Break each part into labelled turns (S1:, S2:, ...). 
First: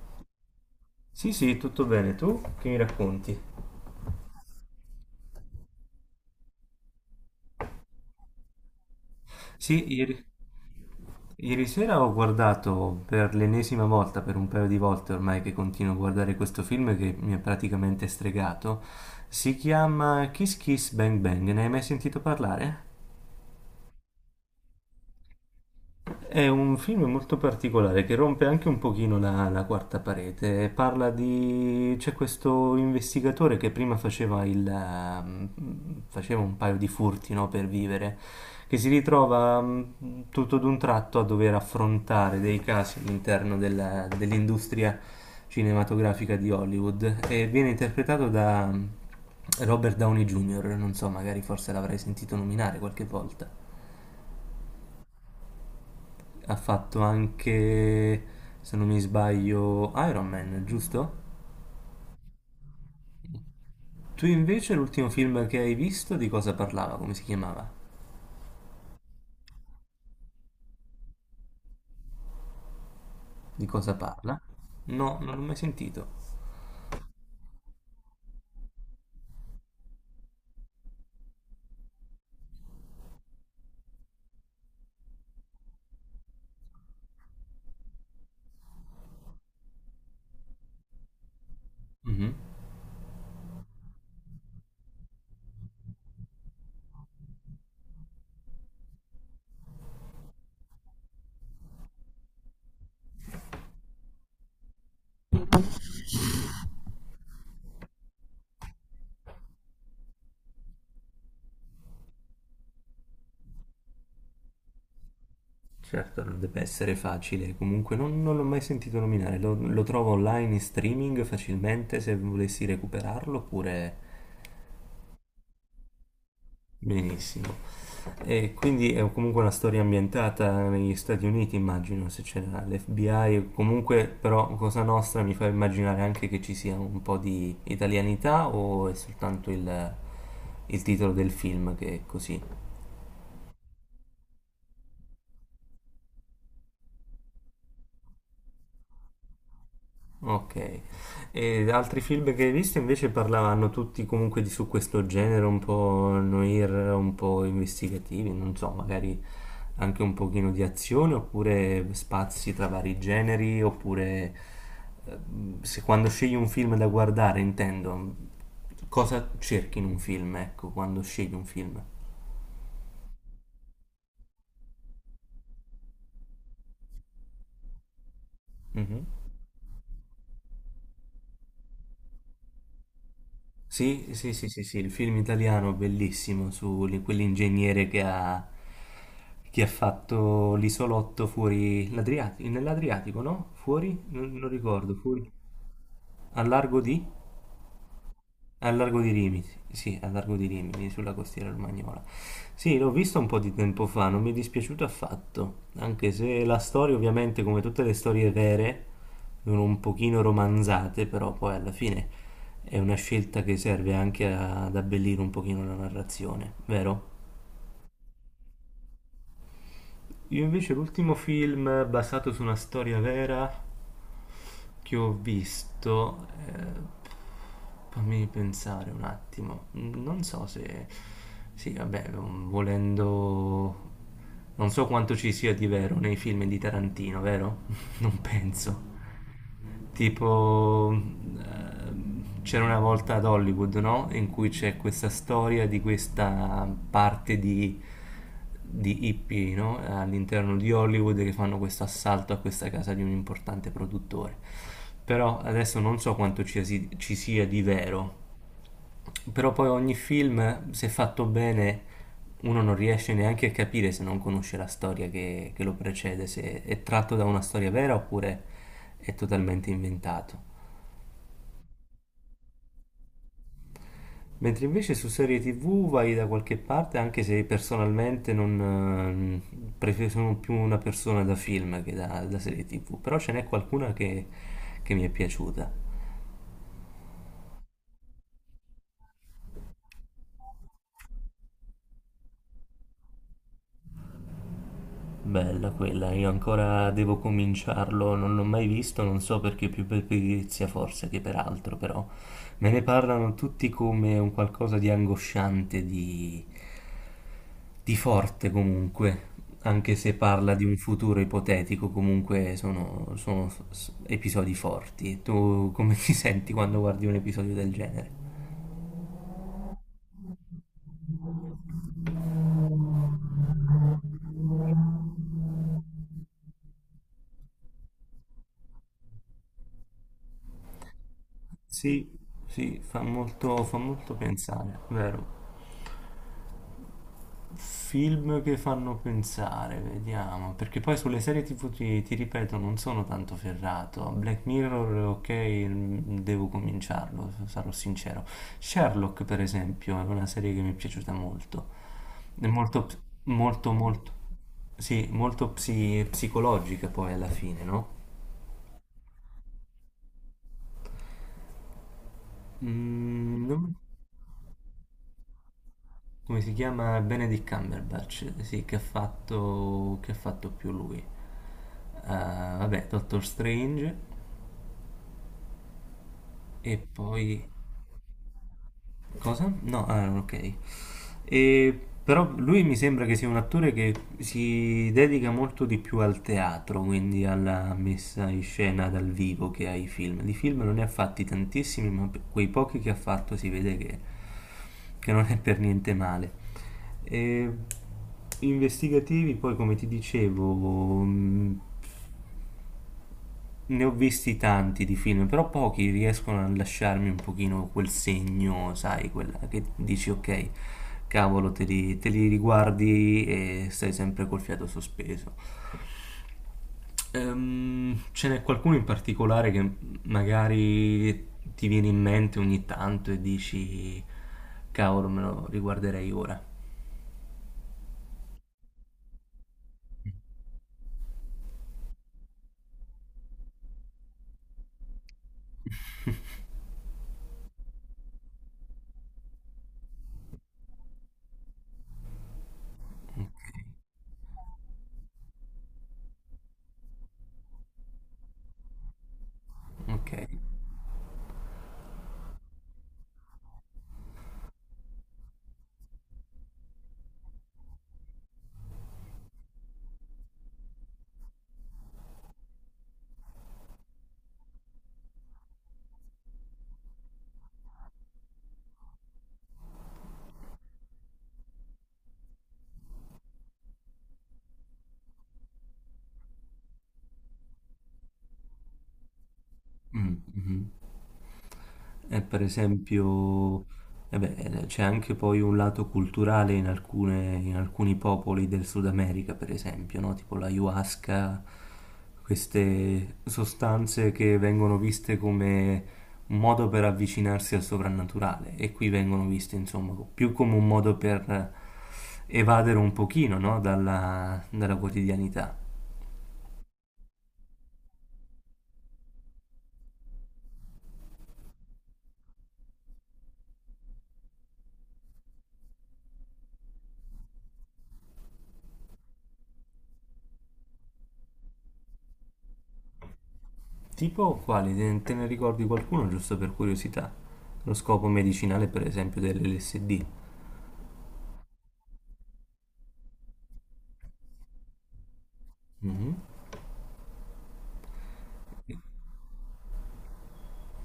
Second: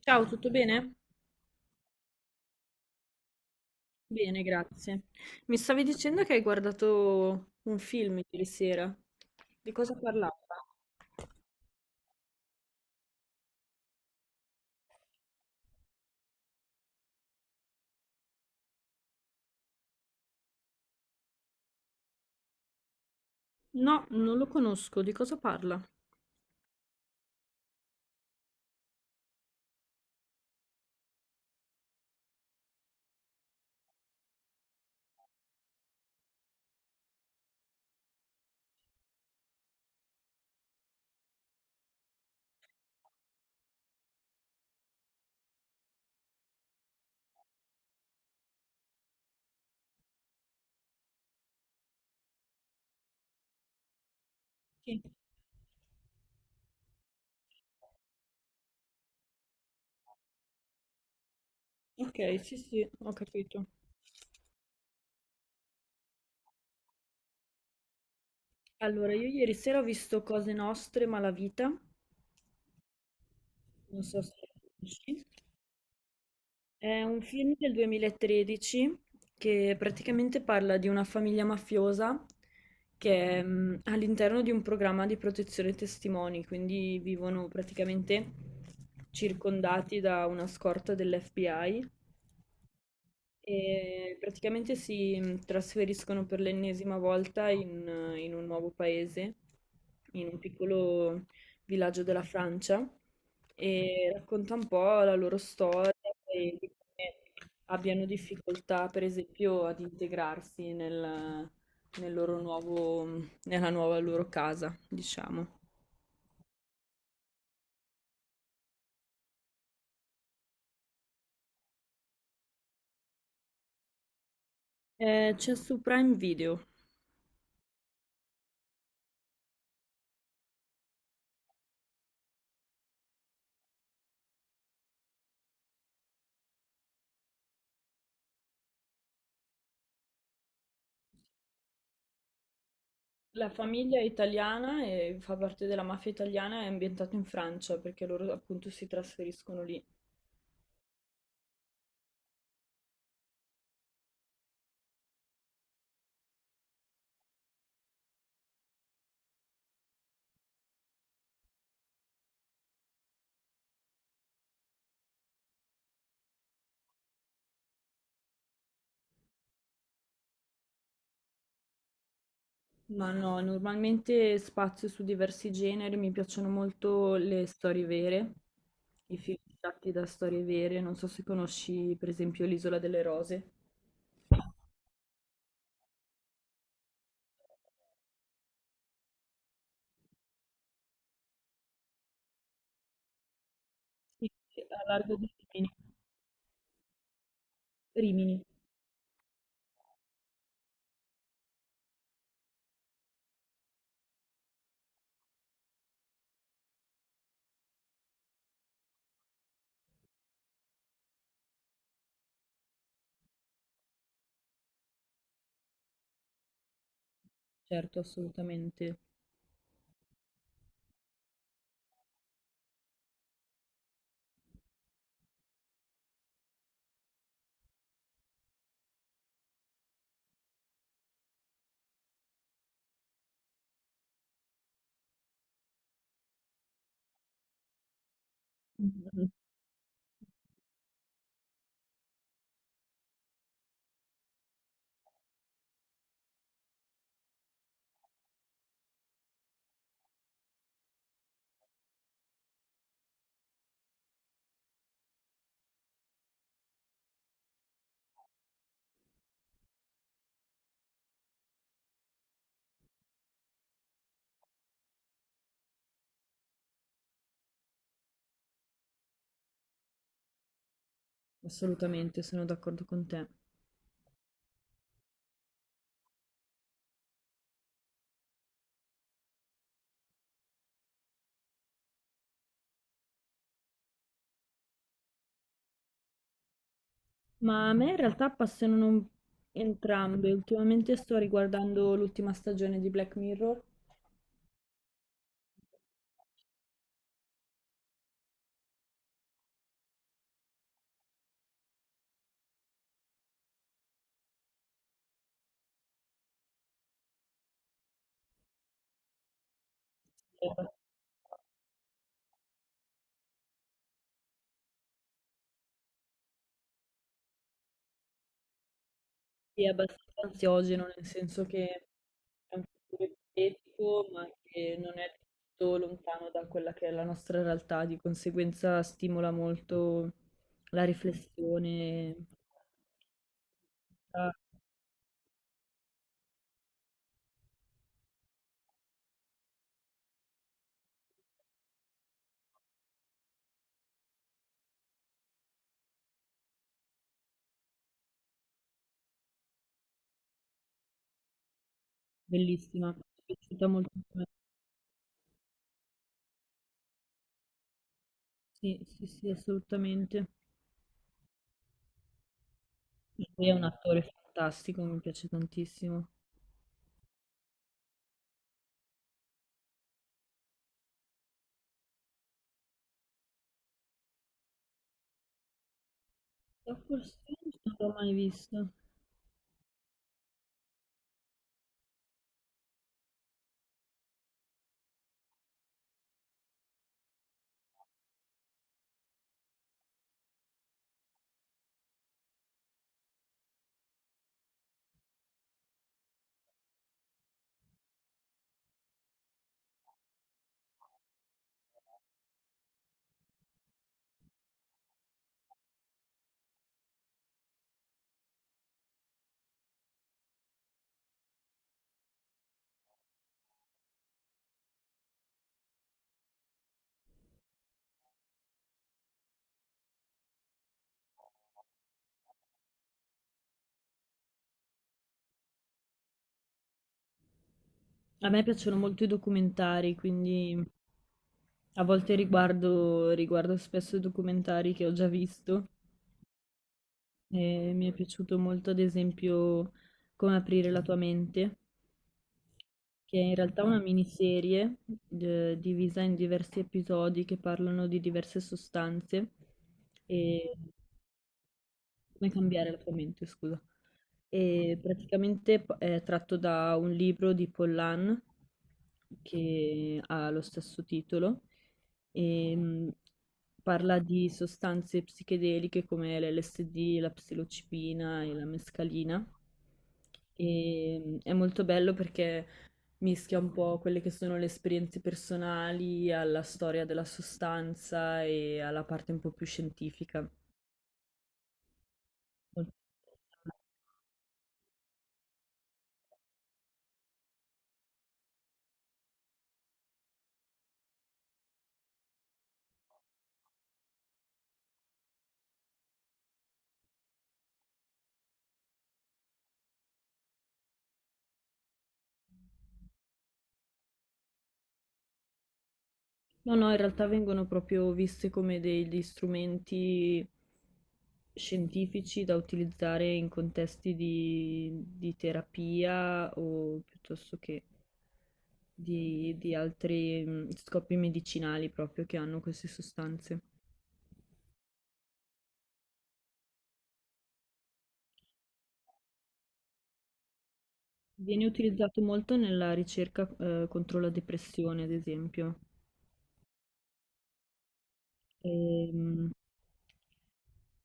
S1: Ciao, tutto bene?
S2: Sì, sì, tutto bene. Tu che mi racconti?
S1: Bene, grazie. Mi stavi dicendo che hai guardato un film ieri sera. Di
S2: Sì,
S1: cosa
S2: ieri,
S1: parlava?
S2: ieri sera ho guardato per l'ennesima volta, per un paio di volte ormai che continuo a guardare questo film che mi ha praticamente stregato. Si chiama Kiss Kiss Bang Bang. Ne hai mai sentito parlare?
S1: No, non lo conosco. Di cosa parla?
S2: È un film molto particolare che rompe anche un pochino la quarta parete. Parla di... c'è questo investigatore che prima faceva faceva un paio di furti, no, per vivere, che si ritrova tutto d'un tratto a dover affrontare dei casi all'interno dell'industria cinematografica di Hollywood e viene interpretato da Robert Downey Jr., non so, magari forse l'avrai sentito nominare qualche volta.
S1: Sì.
S2: Ha fatto anche, se non mi sbaglio, Iron Man, giusto?
S1: Ok, sì, sì, ho capito.
S2: Tu invece l'ultimo film che hai visto di cosa parlava? Come si chiamava?
S1: Allora, io ieri sera ho visto Cose Nostre, Malavita.
S2: Di cosa
S1: Non so se
S2: parla?
S1: lo conosci.
S2: No, non l'ho mai sentito.
S1: È un film del 2013 che praticamente parla di una famiglia mafiosa che è all'interno di un programma di protezione testimoni, quindi vivono praticamente circondati da una scorta dell'FBI
S2: Mhm.
S1: e praticamente si trasferiscono per l'ennesima volta in, in un nuovo paese, in un piccolo villaggio della Francia, e racconta un po' la loro storia e di come abbiano difficoltà, per esempio, ad integrarsi nel, nel loro nuovo, nella nuova loro casa, diciamo.
S2: Certo, non deve essere facile. Comunque non l'ho mai sentito nominare. Lo trovo online in streaming facilmente se volessi recuperarlo oppure
S1: C'è su Prime Video.
S2: benissimo. E quindi è comunque una storia ambientata negli Stati Uniti, immagino, se c'era l'FBI, o comunque però Cosa Nostra mi fa immaginare anche che ci sia un po' di italianità o è soltanto il titolo del film che è così?
S1: La famiglia è italiana e fa parte della mafia italiana, è ambientato in Francia perché loro appunto si trasferiscono lì.
S2: Ok. E altri film che hai visto invece parlavano tutti comunque di su questo genere un po' noir, un po' investigativi, non so, magari anche un pochino di azione, oppure spazi tra vari generi, oppure eh, se quando scegli un film da guardare, intendo, cosa cerchi in un film, ecco, quando scegli un film.
S1: Ma no, normalmente spazio su diversi generi, mi piacciono molto le storie vere,
S2: Mhm.
S1: i film tratti da storie vere, non so se conosci per esempio L'Isola delle Rose.
S2: Sì, sì, sì, sì, sì, il film italiano bellissimo su quell'ingegnere che ha, fatto l'isolotto fuori l'Adriatico, nell'Adriatico, no? Fuori?
S1: Sì,
S2: Non
S1: sì, a
S2: ricordo,
S1: largo
S2: fuori.
S1: di Rimini.
S2: Al largo di?
S1: Rimini,
S2: Al largo di Rimini, sì, al largo di Rimini, sulla costiera romagnola. Sì, l'ho visto un po' di tempo fa, non mi è dispiaciuto affatto, anche se la storia ovviamente, come tutte le storie vere, sono un pochino romanzate, però poi alla fine è una scelta che serve anche ad abbellire un pochino la narrazione, vero?
S1: certo, assolutamente.
S2: Io invece l'ultimo film basato su una storia vera che ho visto, fammi pensare un attimo, non so se... Sì, vabbè, volendo... Non so quanto ci sia di vero nei film di Tarantino, vero? Non penso
S1: Mhm.
S2: tipo c'era una volta ad Hollywood, no? In cui c'è questa storia di questa parte di hippie, no? All'interno di Hollywood che fanno questo assalto a questa casa di un importante produttore. Però adesso non so quanto ci sia di vero, però poi ogni film, se fatto bene, uno non riesce neanche a capire se non conosce la storia che lo precede, se è tratto da una storia vera oppure è totalmente inventato.
S1: Assolutamente, sono d'accordo con te.
S2: Mentre invece su serie TV vai da qualche parte, anche se personalmente non sono più una persona da film che da serie TV, però ce n'è qualcuna che mi è piaciuta.
S1: Ma a me in realtà passano entrambe. Ultimamente sto riguardando l'ultima stagione di Black Mirror,
S2: Bella quella, io ancora devo cominciarlo, non l'ho mai visto, non so perché più per pigrizia forse che per altro, però me ne parlano tutti come un qualcosa di angosciante, di forte comunque, anche se
S1: che è
S2: parla di un futuro ipotetico, comunque sono episodi forti. Tu come ti senti quando guardi un episodio del genere?
S1: è abbastanza ansiogeno, nel senso che è un futuro ipotetico, ma che non è tutto lontano da quella che è la nostra realtà, di conseguenza stimola molto la
S2: Sì,
S1: riflessione.
S2: sì, fa molto
S1: Ah,
S2: pensare, vero? Film che fanno pensare, vediamo, perché poi sulle serie TV ti ripeto non sono tanto ferrato. Black Mirror, ok, devo cominciarlo, sarò sincero. Sherlock, per esempio, è una serie che mi è piaciuta molto. È molto,
S1: bellissima, mi è piaciuta
S2: molto,
S1: molto.
S2: molto, sì, molto psicologica poi alla fine, no?
S1: Sì, sì, sì, assolutamente.
S2: Mm,
S1: Lui è un
S2: non-
S1: attore fantastico, mi piace tantissimo.
S2: come si chiama? Benedict Cumberbatch, sì, che ha fatto più lui. Vabbè, Doctor Strange. E
S1: Doctor
S2: poi...
S1: Strange non l'ho mai visto.
S2: Cosa? No, ah, ok. E, però lui mi sembra che sia un attore che si dedica molto di più al teatro, quindi alla messa in scena dal vivo che ai film. Di film non ne ha fatti tantissimi, ma per quei pochi che ha fatto si vede che non è per niente male. E, investigativi, poi come ti dicevo, mh, ne ho visti tanti di film, però pochi riescono a lasciarmi un pochino quel segno, sai, quella che dici: "Okay, cavolo, te li riguardi e stai sempre col fiato sospeso". Ce n'è qualcuno in particolare che, magari ti viene in mente ogni tanto e dici: "Cavolo, me lo riguarderei ora".
S1: A me piacciono molto i documentari, quindi a volte riguardo, riguardo spesso documentari che ho già visto. E mi è piaciuto molto, ad esempio, Come aprire la tua mente, che è in
S2: Okay,
S1: realtà una miniserie divisa in diversi episodi che parlano di diverse sostanze
S2: okay.
S1: e come cambiare la tua mente, scusa. E praticamente è tratto da un libro di Pollan che ha lo stesso titolo e parla di sostanze psichedeliche come l'LSD, la psilocibina e la mescalina. E è molto bello perché mischia un po' quelle che sono le esperienze personali alla storia della sostanza e alla parte un po' più scientifica.
S2: Mh-mh. E per
S1: Molto interessante.
S2: esempio, eh beh, c'è anche poi un lato culturale in alcuni popoli del Sud America, per esempio, no? Tipo l'ayahuasca, queste sostanze che vengono viste come un modo per avvicinarsi al soprannaturale e qui vengono viste, insomma, più come un modo per evadere un pochino, no? Dalla quotidianità.
S1: No, no, in realtà vengono proprio viste come degli strumenti scientifici da utilizzare in contesti di terapia o piuttosto che di altri scopi medicinali proprio che hanno queste sostanze.
S2: Tipo o quali? Te ne ricordi qualcuno giusto per curiosità? Lo scopo medicinale, per esempio, dell'LSD.
S1: Viene utilizzato molto nella ricerca, contro la depressione, ad esempio. Ehm,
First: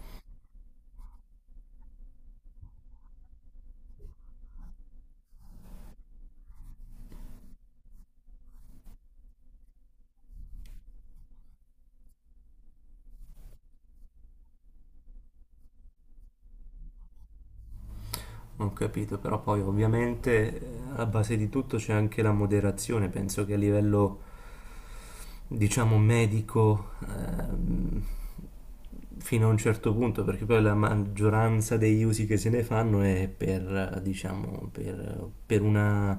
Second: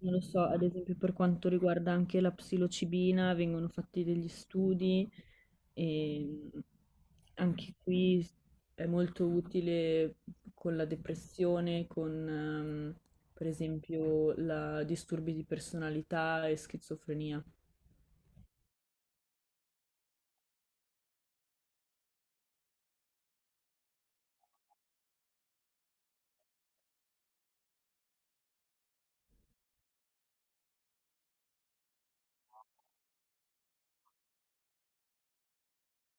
S1: non lo so, ad esempio per quanto riguarda anche la psilocibina, vengono fatti degli studi e anche qui è molto utile con la depressione, con per esempio la disturbi di personalità e schizofrenia.
S2: Non capito, però poi ovviamente alla base di tutto c'è anche la moderazione. Penso che a livello, diciamo, medico, fino a un certo punto, perché poi la maggioranza degli usi che se ne fanno è per, diciamo, per una,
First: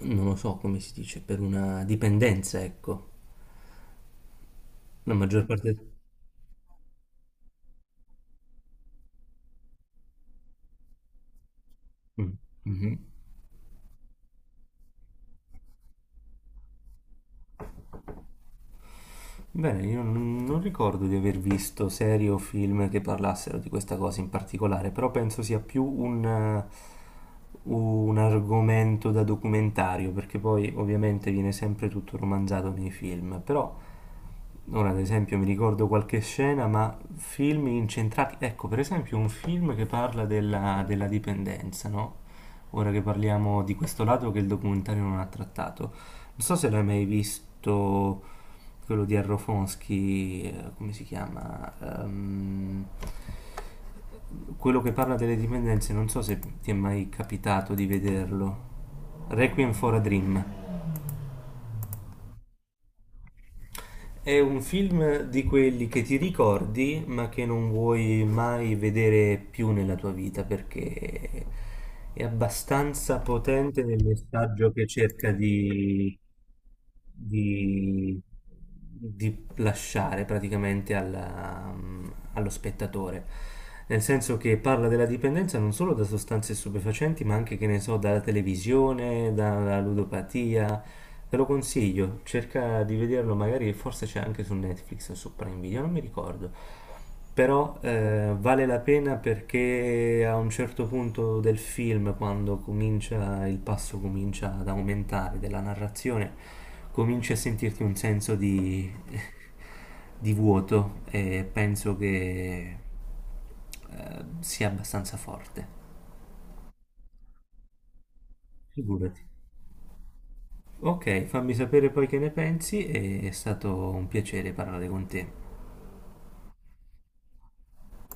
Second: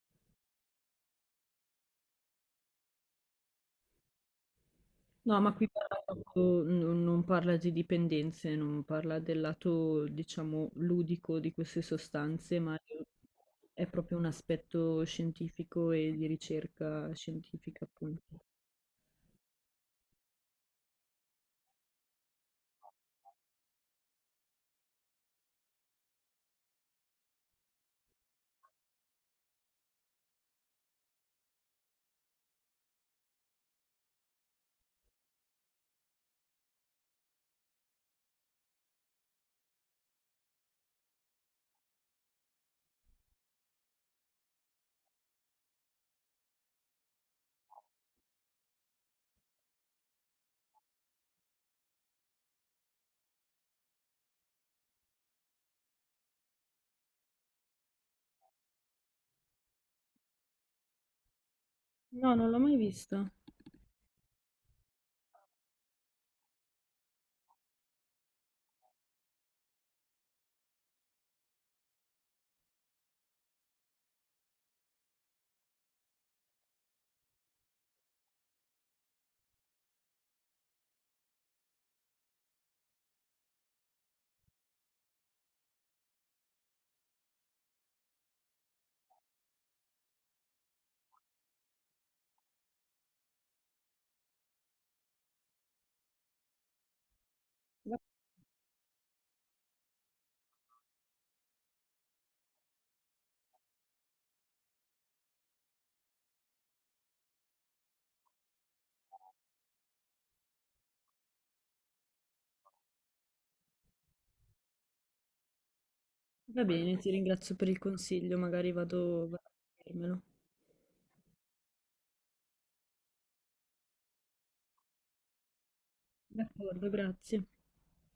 S2: non lo so come si dice, per una dipendenza, ecco. La
S1: No,
S2: maggior
S1: ma qui
S2: parte...
S1: parla proprio- n- non parla di dipendenze, non parla del lato, diciamo, ludico di queste
S2: Mm,
S1: sostanze, ma
S2: mhm.
S1: è proprio un aspetto scientifico e di ricerca scientifica, appunto.
S2: Bene, io non ricordo di aver visto serie o film che parlassero di questa cosa in particolare, però penso sia più un argomento da documentario, perché poi ovviamente viene sempre tutto romanzato nei film, però. Ora, ad esempio, mi ricordo qualche scena, ma film incentrati. Ecco, per esempio, un film che parla della dipendenza, no? Ora che parliamo di questo lato che il documentario non ha trattato. Non so se l'hai mai visto quello di Arrofonsky, come si chiama? Ehm, quello che parla delle dipendenze, non so se ti è mai capitato di vederlo. Requiem for a Dream.
S1: No, non l'ho mai vista.
S2: È un film di quelli che ti ricordi, ma che non vuoi mai vedere più nella tua vita perché è abbastanza potente nel messaggio che cerca di- di lasciare praticamente allo spettatore, nel senso che parla della dipendenza non solo da sostanze stupefacenti, ma anche, che ne so, dalla televisione, dalla ludopatia. Te lo consiglio, cerca di vederlo magari, forse c'è anche su Netflix o su Prime Video, non mi ricordo. Però
S1: Va
S2: vale la pena perché a un certo punto del film, quando comincia, il passo comincia ad aumentare della narrazione, cominci a sentirti un senso di, di vuoto e penso che sia abbastanza forte.
S1: va bene, ti ringrazio per il consiglio, magari
S2: Figurati.
S1: vado a vedermelo.
S2: Ok, fammi sapere poi che ne pensi, è stato un piacere parlare con te.
S1: D'accordo, grazie.